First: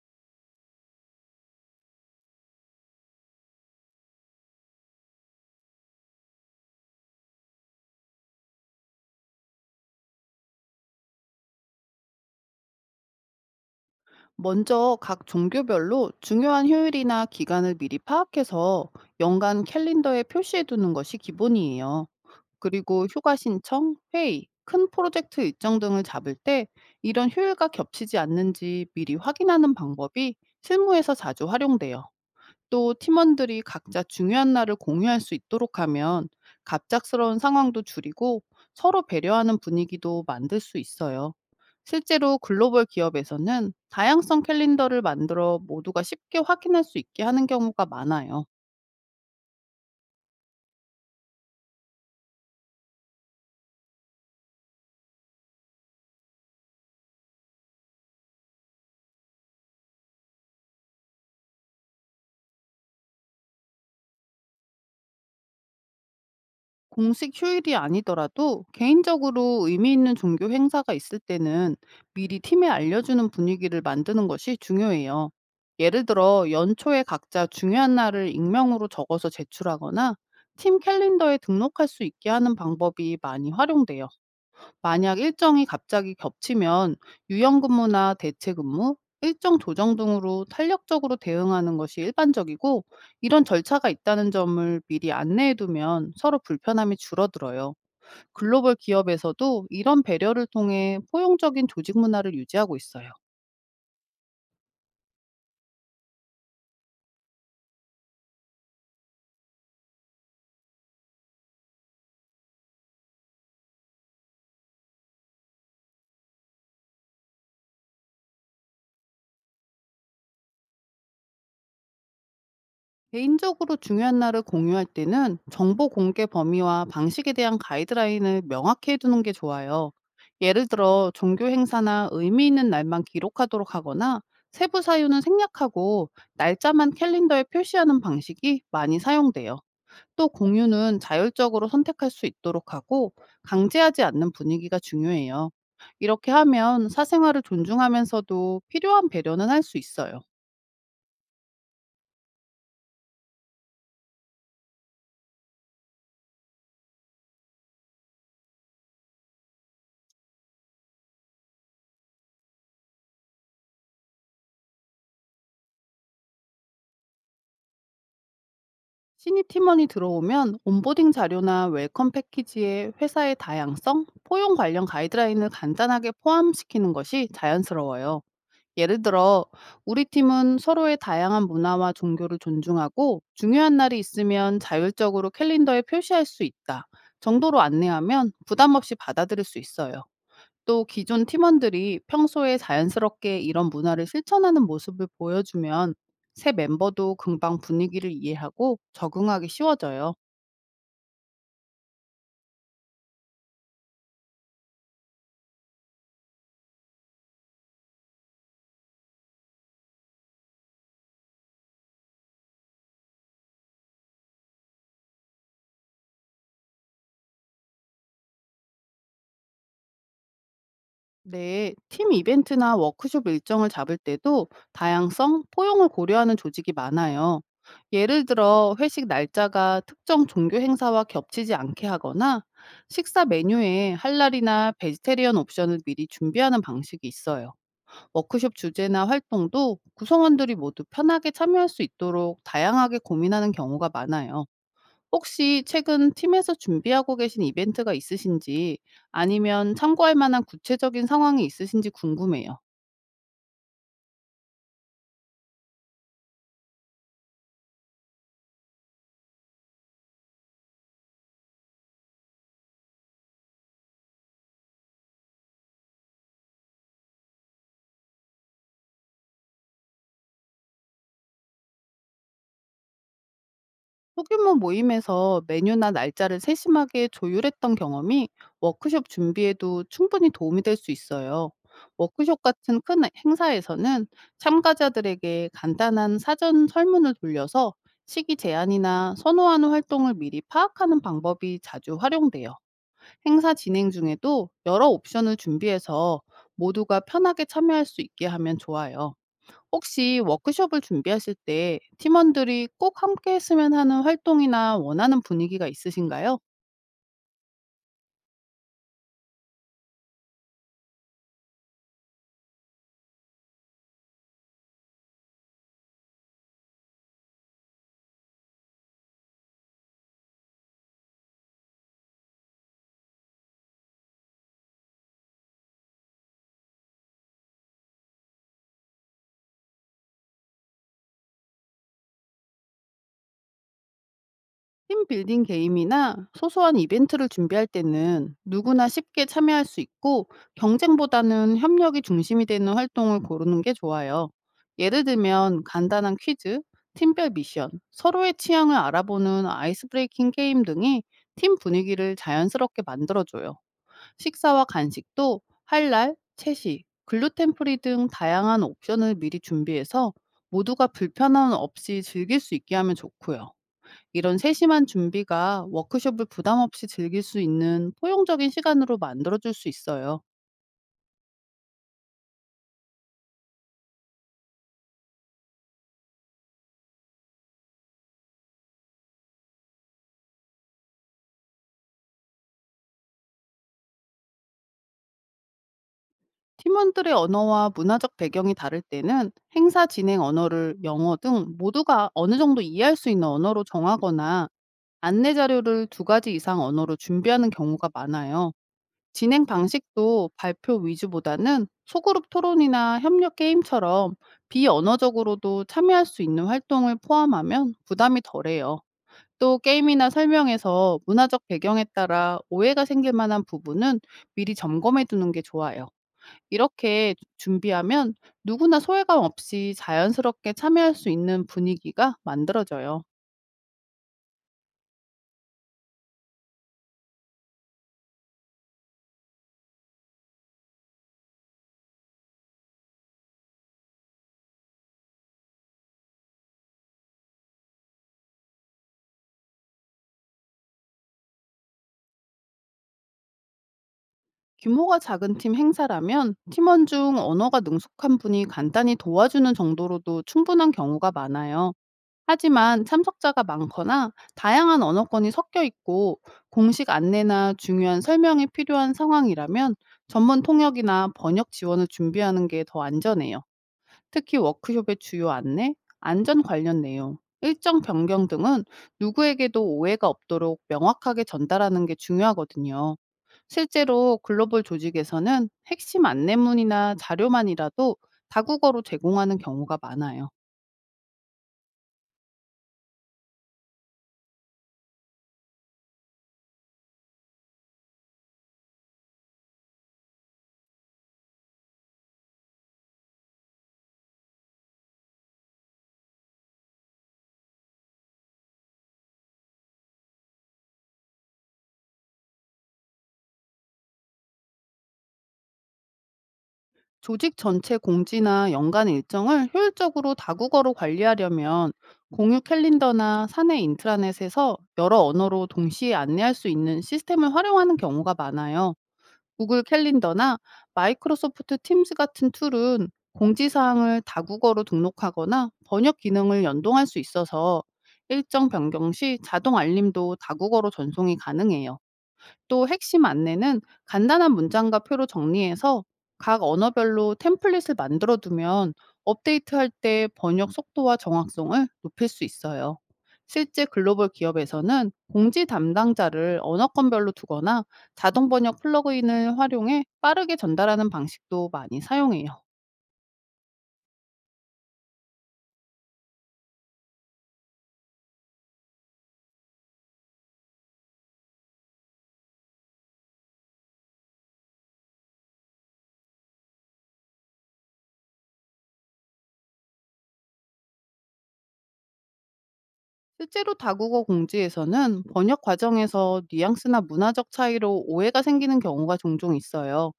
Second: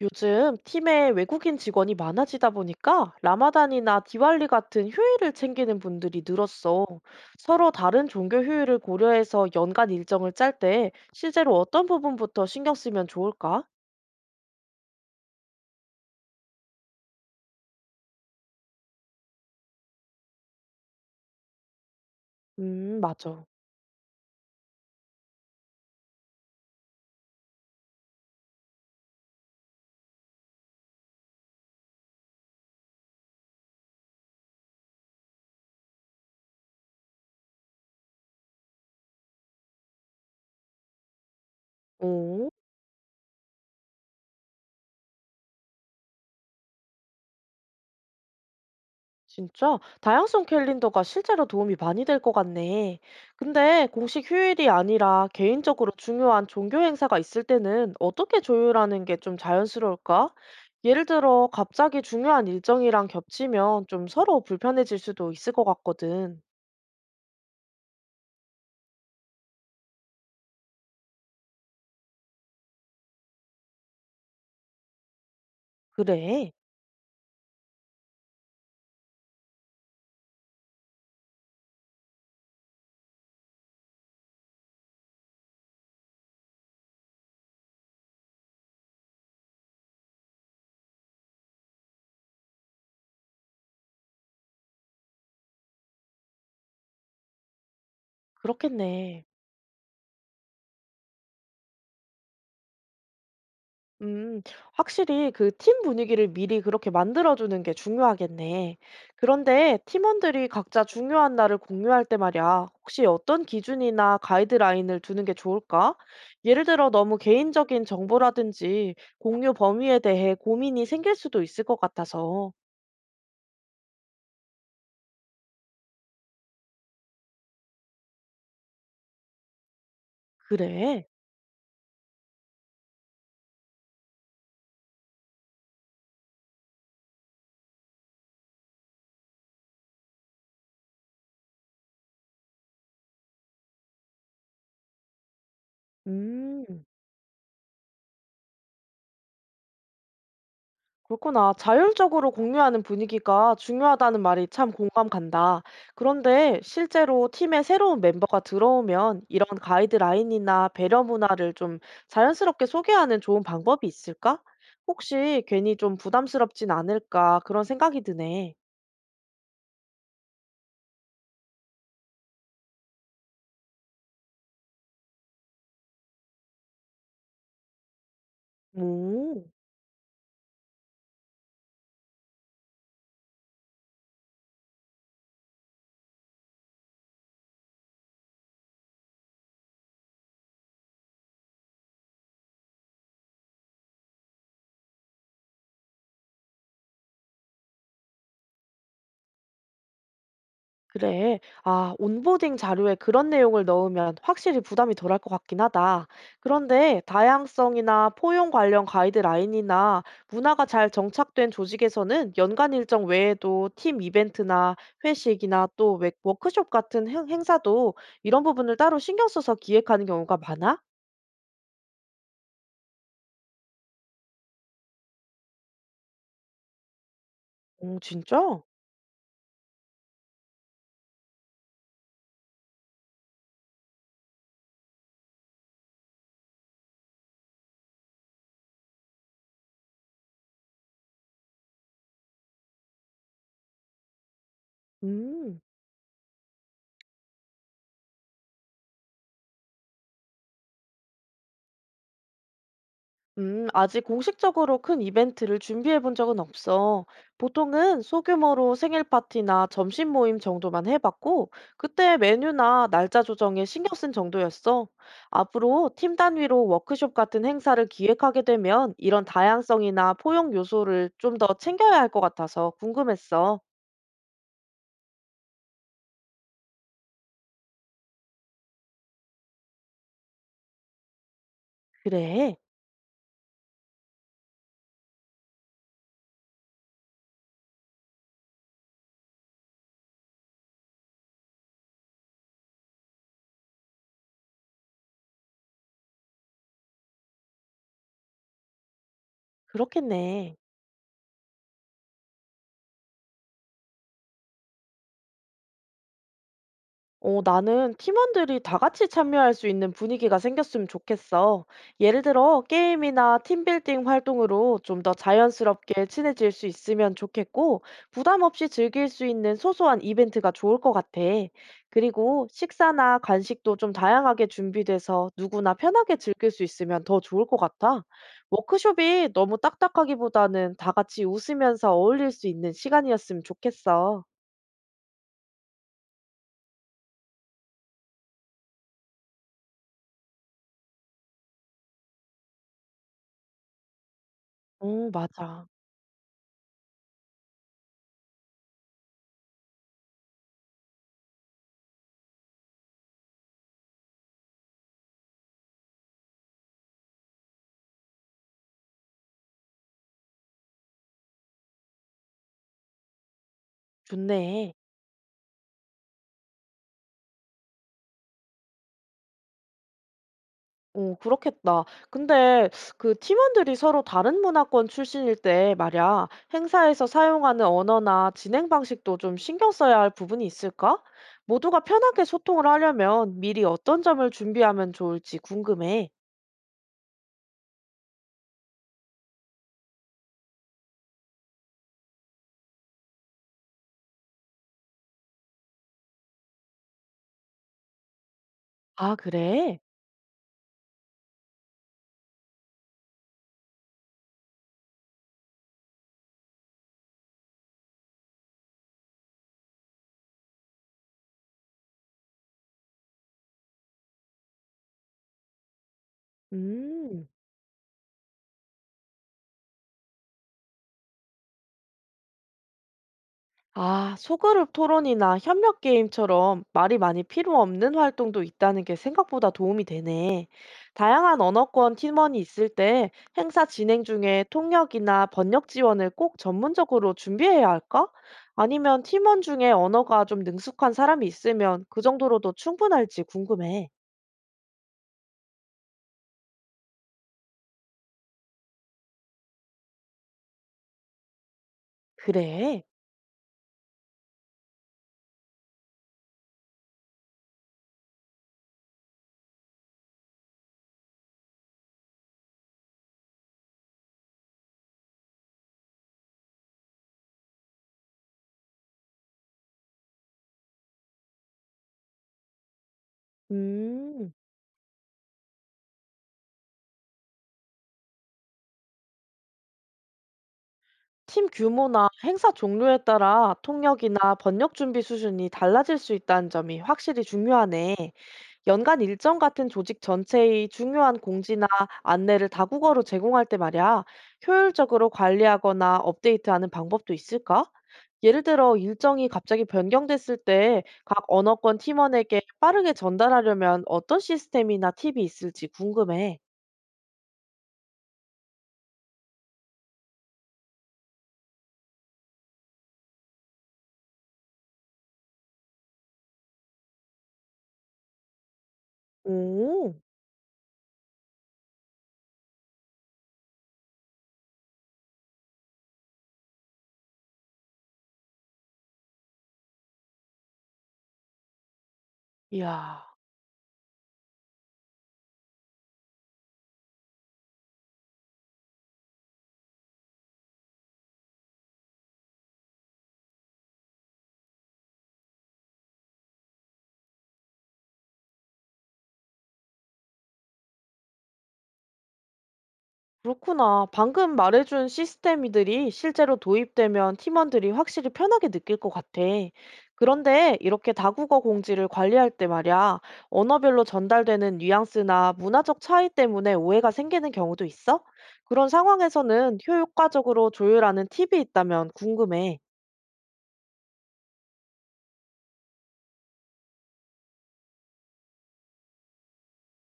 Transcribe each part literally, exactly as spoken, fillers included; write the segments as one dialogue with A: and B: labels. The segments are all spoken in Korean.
A: 요즘 팀에 외국인 직원이 많아지다 보니까 라마단이나 디왈리 같은 휴일을 챙기는 분들이 늘었어. 서로 다른 종교 휴일을 고려해서 연간 일정을 짤 때 실제로 어떤 부분부터 신경 쓰면 좋을까?
B: 먼저 각 종교별로 중요한 휴일이나 기간을 미리 파악해서 연간 캘린더에 표시해 두는 것이 기본이에요.
A: 음,
B: 그리고 휴가
A: 맞아.
B: 신청, 회의, 큰 프로젝트 일정 등을 잡을 때 이런 휴일과 겹치지 않는지 미리 확인하는 방법이 실무에서 자주 활용돼요. 또 팀원들이 각자 중요한 날을 공유할 수 있도록 하면 갑작스러운 상황도 줄이고 서로 배려하는 분위기도 만들 수 있어요. 실제로
A: 오.
B: 글로벌 기업에서는 다양성 캘린더를 만들어 모두가 쉽게 확인할 수 있게 하는 경우가 많아요.
A: 진짜? 다양성 캘린더가 실제로 도움이 많이 될 것 같네. 근데 공식 휴일이 아니라 개인적으로 중요한 종교 행사가 있을 때는 어떻게 조율하는 게 좀 자연스러울까? 예를 들어, 갑자기 중요한 일정이랑 겹치면 좀 서로 불편해질 수도 있을 것 같거든.
B: 공식 휴일이 아니더라도 개인적으로 의미 있는 종교 행사가 있을 때는 미리 팀에 알려주는 분위기를 만드는 것이 중요해요. 예를 들어
A: 그래,
B: 연초에 각자 중요한 날을 익명으로 적어서 제출하거나 팀 캘린더에 등록할 수 있게 하는 방법이 많이 활용돼요. 만약 일정이 갑자기 겹치면 유연근무나 대체근무, 일정 조정 등으로 탄력적으로 대응하는 것이 일반적이고, 이런 절차가 있다는 점을 미리 안내해두면 서로 불편함이 줄어들어요. 글로벌
A: 그렇겠네.
B: 기업에서도 이런 배려를 통해 포용적인 조직 문화를 유지하고 있어요.
A: 음. 확실히 그 팀 분위기를 미리 그렇게 만들어 주는 게 중요하겠네. 그런데 팀원들이 각자 중요한 날을 공유할 때 말이야. 혹시 어떤 기준이나 가이드라인을 두는 게 좋을까? 예를 들어 너무 개인적인 정보라든지 공유 범위에 대해 고민이 생길 수도 있을 것 같아서.
B: 개인적으로 중요한 날을 공유할 때는 정보 공개 범위와 방식에 대한 가이드라인을 명확히 해두는 게 좋아요. 예를
A: 그래?
B: 들어 종교 행사나 의미 있는 날만 기록하도록 하거나, 세부 사유는 생략하고 날짜만 캘린더에 표시하는 방식이 많이 사용돼요. 또 공유는 자율적으로 선택할 수 있도록 하고 강제하지 않는 분위기가 중요해요. 이렇게
A: 음.
B: 하면 사생활을 존중하면서도 필요한 배려는 할 수 있어요.
A: 그렇구나. 자율적으로 공유하는 분위기가 중요하다는 말이 참 공감 간다. 그런데 실제로 팀에 새로운 멤버가 들어오면 이런 가이드라인이나 배려 문화를 좀 자연스럽게 소개하는 좋은 방법이 있을까? 혹시 괜히 좀 부담스럽진 않을까 그런 생각이 드네.
B: 신입 팀원이 들어오면 온보딩 자료나 웰컴 패키지에 회사의 다양성, 포용 관련 가이드라인을 간단하게 포함시키는 것이 자연스러워요. 예를
A: 오.
B: 들어, "우리 팀은 서로의 다양한 문화와 종교를 존중하고, 중요한 날이 있으면 자율적으로 캘린더에 표시할 수 있다." 정도로 안내하면 부담 없이 받아들일 수 있어요. 또 기존 팀원들이 평소에 자연스럽게 이런 문화를 실천하는 모습을 보여주면 새 멤버도 금방 분위기를 이해하고 적응하기 쉬워져요.
A: 그래. 아, 온보딩 자료에 그런 내용을 넣으면 확실히 부담이 덜할 것 같긴 하다. 그런데 다양성이나 포용 관련 가이드라인이나 문화가 잘 정착된 조직에서는 연간 일정 외에도 팀 이벤트나 회식이나 또 웨- 워크숍 같은 행- 행사도 이런 부분을 따로 신경 써서 기획하는 경우가 많아?
B: 네, 팀 이벤트나 워크숍 일정을 잡을 때도 다양성, 포용을 고려하는 조직이 많아요.
A: 어,
B: 예를
A: 진짜?
B: 들어 회식 날짜가 특정 종교 행사와 겹치지 않게 하거나, 식사 메뉴에 할랄이나 베지테리언 옵션을 미리 준비하는 방식이 있어요. 워크숍 주제나 활동도 구성원들이 모두 편하게 참여할 수 있도록 다양하게 고민하는 경우가 많아요.
A: 음.
B: 혹시 최근 팀에서 준비하고 계신 이벤트가 있으신지, 아니면 참고할 만한 구체적인 상황이 있으신지 궁금해요.
A: 음, 아직 공식적으로 큰 이벤트를 준비해 본 적은 없어. 보통은 소규모로 생일 파티나 점심 모임 정도만 해봤고, 그때 메뉴나 날짜 조정에 신경 쓴 정도였어. 앞으로 팀 단위로 워크숍 같은 행사를 기획하게 되면 이런 다양성이나 포용 요소를 좀 더 챙겨야 할 것 같아서 궁금했어.
B: 소규모 모임에서 메뉴나 날짜를 세심하게 조율했던 경험이 워크숍 준비에도 충분히 도움이 될 수 있어요. 워크숍
A: 그래,
B: 같은 큰 행사에서는 참가자들에게 간단한 사전 설문을 돌려서 시기 제한이나 선호하는 활동을 미리 파악하는 방법이 자주 활용돼요. 행사 진행 중에도 여러 옵션을 준비해서 모두가 편하게 참여할 수 있게 하면 좋아요. 혹시
A: 그렇겠네.
B: 워크숍을 준비하실 때 팀원들이 꼭 함께 했으면 하는 활동이나 원하는 분위기가 있으신가요?
A: 어, 나는 팀원들이 다 같이 참여할 수 있는 분위기가 생겼으면 좋겠어. 예를 들어, 게임이나 팀빌딩 활동으로 좀 더 자연스럽게 친해질 수 있으면 좋겠고, 부담 없이 즐길 수 있는 소소한 이벤트가 좋을 것 같아. 그리고 식사나 간식도 좀 다양하게 준비돼서 누구나 편하게 즐길 수 있으면 더 좋을 것 같아. 워크숍이 너무 딱딱하기보다는 다 같이 웃으면서 어울릴 수 있는 시간이었으면 좋겠어.
B: 팀 빌딩 게임이나 소소한 이벤트를 준비할 때는 누구나 쉽게 참여할 수 있고 경쟁보다는 협력이 중심이 되는 활동을 고르는 게 좋아요. 예를
A: 어,
B: 들면
A: 맞아.
B: 간단한 퀴즈, 팀별 미션, 서로의 취향을 알아보는 아이스 브레이킹 게임 등이 팀 분위기를 자연스럽게 만들어줘요. 식사와 간식도 할랄, 채식, 글루텐 프리 등 다양한 옵션을 미리 준비해서 모두가 불편함 없이 즐길 수 있게 하면 좋고요. 이런
A: 좋네.
B: 세심한 준비가 워크숍을 부담 없이 즐길 수 있는 포용적인 시간으로 만들어줄 수 있어요.
A: 오 그렇겠다. 근데 그 팀원들이 서로 다른 문화권 출신일 때 말야, 행사에서 사용하는 언어나 진행 방식도 좀 신경 써야 할 부분이 있을까? 모두가 편하게 소통을 하려면 미리 어떤 점을 준비하면 좋을지 궁금해.
B: 팀원들의 언어와 문화적 배경이 다를 때는 행사 진행 언어를 영어 등 모두가 어느 정도 이해할 수 있는 언어로 정하거나, 안내 자료를 두 가지 이상 언어로 준비하는 경우가 많아요.
A: 아,
B: 진행
A: 그래?
B: 방식도 발표 위주보다는 소그룹 토론이나 협력 게임처럼 비언어적으로도 참여할 수 있는 활동을 포함하면 부담이 덜해요. 또 게임이나 설명에서 문화적 배경에 따라 오해가 생길 만한 부분은 미리 점검해 두는 게 좋아요. 이렇게
A: 음.
B: 준비하면 누구나 소외감 없이 자연스럽게 참여할 수 있는 분위기가 만들어져요.
A: 아, 소그룹 토론이나 협력 게임처럼 말이 많이 필요 없는 활동도 있다는 게 생각보다 도움이 되네. 다양한 언어권 팀원이 있을 때 행사 진행 중에 통역이나 번역 지원을 꼭 전문적으로 준비해야 할까? 아니면 팀원 중에 언어가 좀 능숙한 사람이 있으면 그 정도로도 충분할지 궁금해.
B: 규모가 작은 팀 행사라면 팀원 중 언어가 능숙한 분이 간단히 도와주는 정도로도 충분한 경우가 많아요.
A: 그래.
B: 하지만 참석자가 많거나 다양한 언어권이 섞여 있고 공식 안내나 중요한 설명이 필요한 상황이라면 전문 통역이나 번역 지원을 준비하는 게 더 안전해요. 특히 워크숍의 주요 안내, 안전 관련 내용, 일정 변경 등은 누구에게도 오해가 없도록 명확하게 전달하는 게 중요하거든요. 실제로
A: 음.
B: 글로벌 조직에서는 핵심 안내문이나 자료만이라도 다국어로 제공하는 경우가 많아요.
A: 팀 규모나 행사 종류에 따라 통역이나 번역 준비 수준이 달라질 수 있다는 점이 확실히 중요하네. 연간 일정 같은 조직 전체의 중요한 공지나 안내를 다국어로 제공할 때 말이야, 효율적으로 관리하거나 업데이트하는 방법도 있을까? 예를 들어 일정이 갑자기 변경됐을 때 각 언어권 팀원에게 빠르게 전달하려면 어떤 시스템이나 팁이 있을지 궁금해.
B: 조직 전체 공지나 연간 일정을 효율적으로 다국어로 관리하려면 공유 캘린더나 사내 인트라넷에서 여러 언어로 동시에 안내할 수 있는 시스템을 활용하는 경우가 많아요. 구글
A: 오,
B: 캘린더나 마이크로소프트 팀스 같은 툴은 공지사항을 다국어로 등록하거나 번역 기능을 연동할 수 있어서 일정 변경 시 자동 알림도 다국어로 전송이 가능해요. 또
A: 이야.
B: 핵심 안내는 간단한 문장과 표로 정리해서 각 언어별로 템플릿을 만들어 두면 업데이트할 때 번역 속도와 정확성을 높일 수 있어요. 실제 글로벌 기업에서는 공지 담당자를 언어권별로 두거나 자동 번역 플러그인을 활용해 빠르게 전달하는 방식도 많이 사용해요.
A: 그렇구나. 방금 말해준 시스템이들이 실제로 도입되면 팀원들이 확실히 편하게 느낄 것 같아. 그런데 이렇게 다국어 공지를 관리할 때 말이야, 언어별로 전달되는 뉘앙스나 문화적 차이 때문에 오해가 생기는 경우도 있어? 그런 상황에서는 효과적으로 조율하는 팁이 있다면 궁금해.
B: 실제로 다국어 공지에서는 번역 과정에서 뉘앙스나 문화적 차이로 오해가 생기는 경우가 종종 있어요.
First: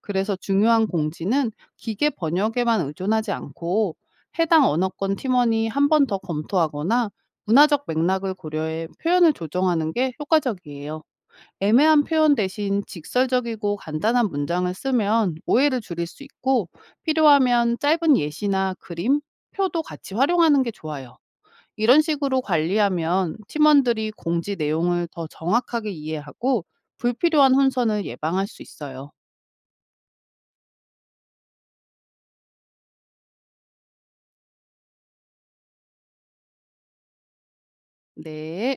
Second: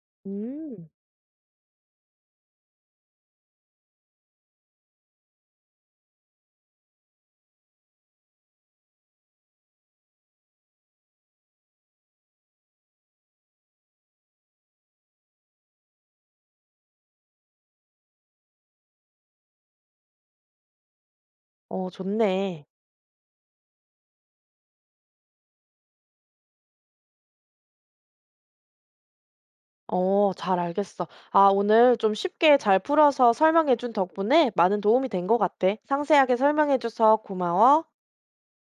B: 그래서 중요한
A: 음,
B: 공지는 기계 번역에만 의존하지 않고 해당 언어권 팀원이 한 번 더 검토하거나 문화적 맥락을 고려해 표현을 조정하는 게 효과적이에요. 애매한 표현 대신 직설적이고 간단한 문장을 쓰면 오해를 줄일 수 있고, 필요하면 짧은 예시나 그림, 표도 같이 활용하는 게 좋아요.
A: 어,
B: 이런 식으로
A: 좋네.
B: 관리하면 팀원들이 공지 내용을 더 정확하게 이해하고 불필요한 혼선을 예방할 수 있어요.
A: 어, 잘 알겠어. 아, 오늘 좀 쉽게 잘 풀어서 설명해준 덕분에 많은 도움이 된 것 같아. 상세하게 설명해줘서 고마워.
B: 네.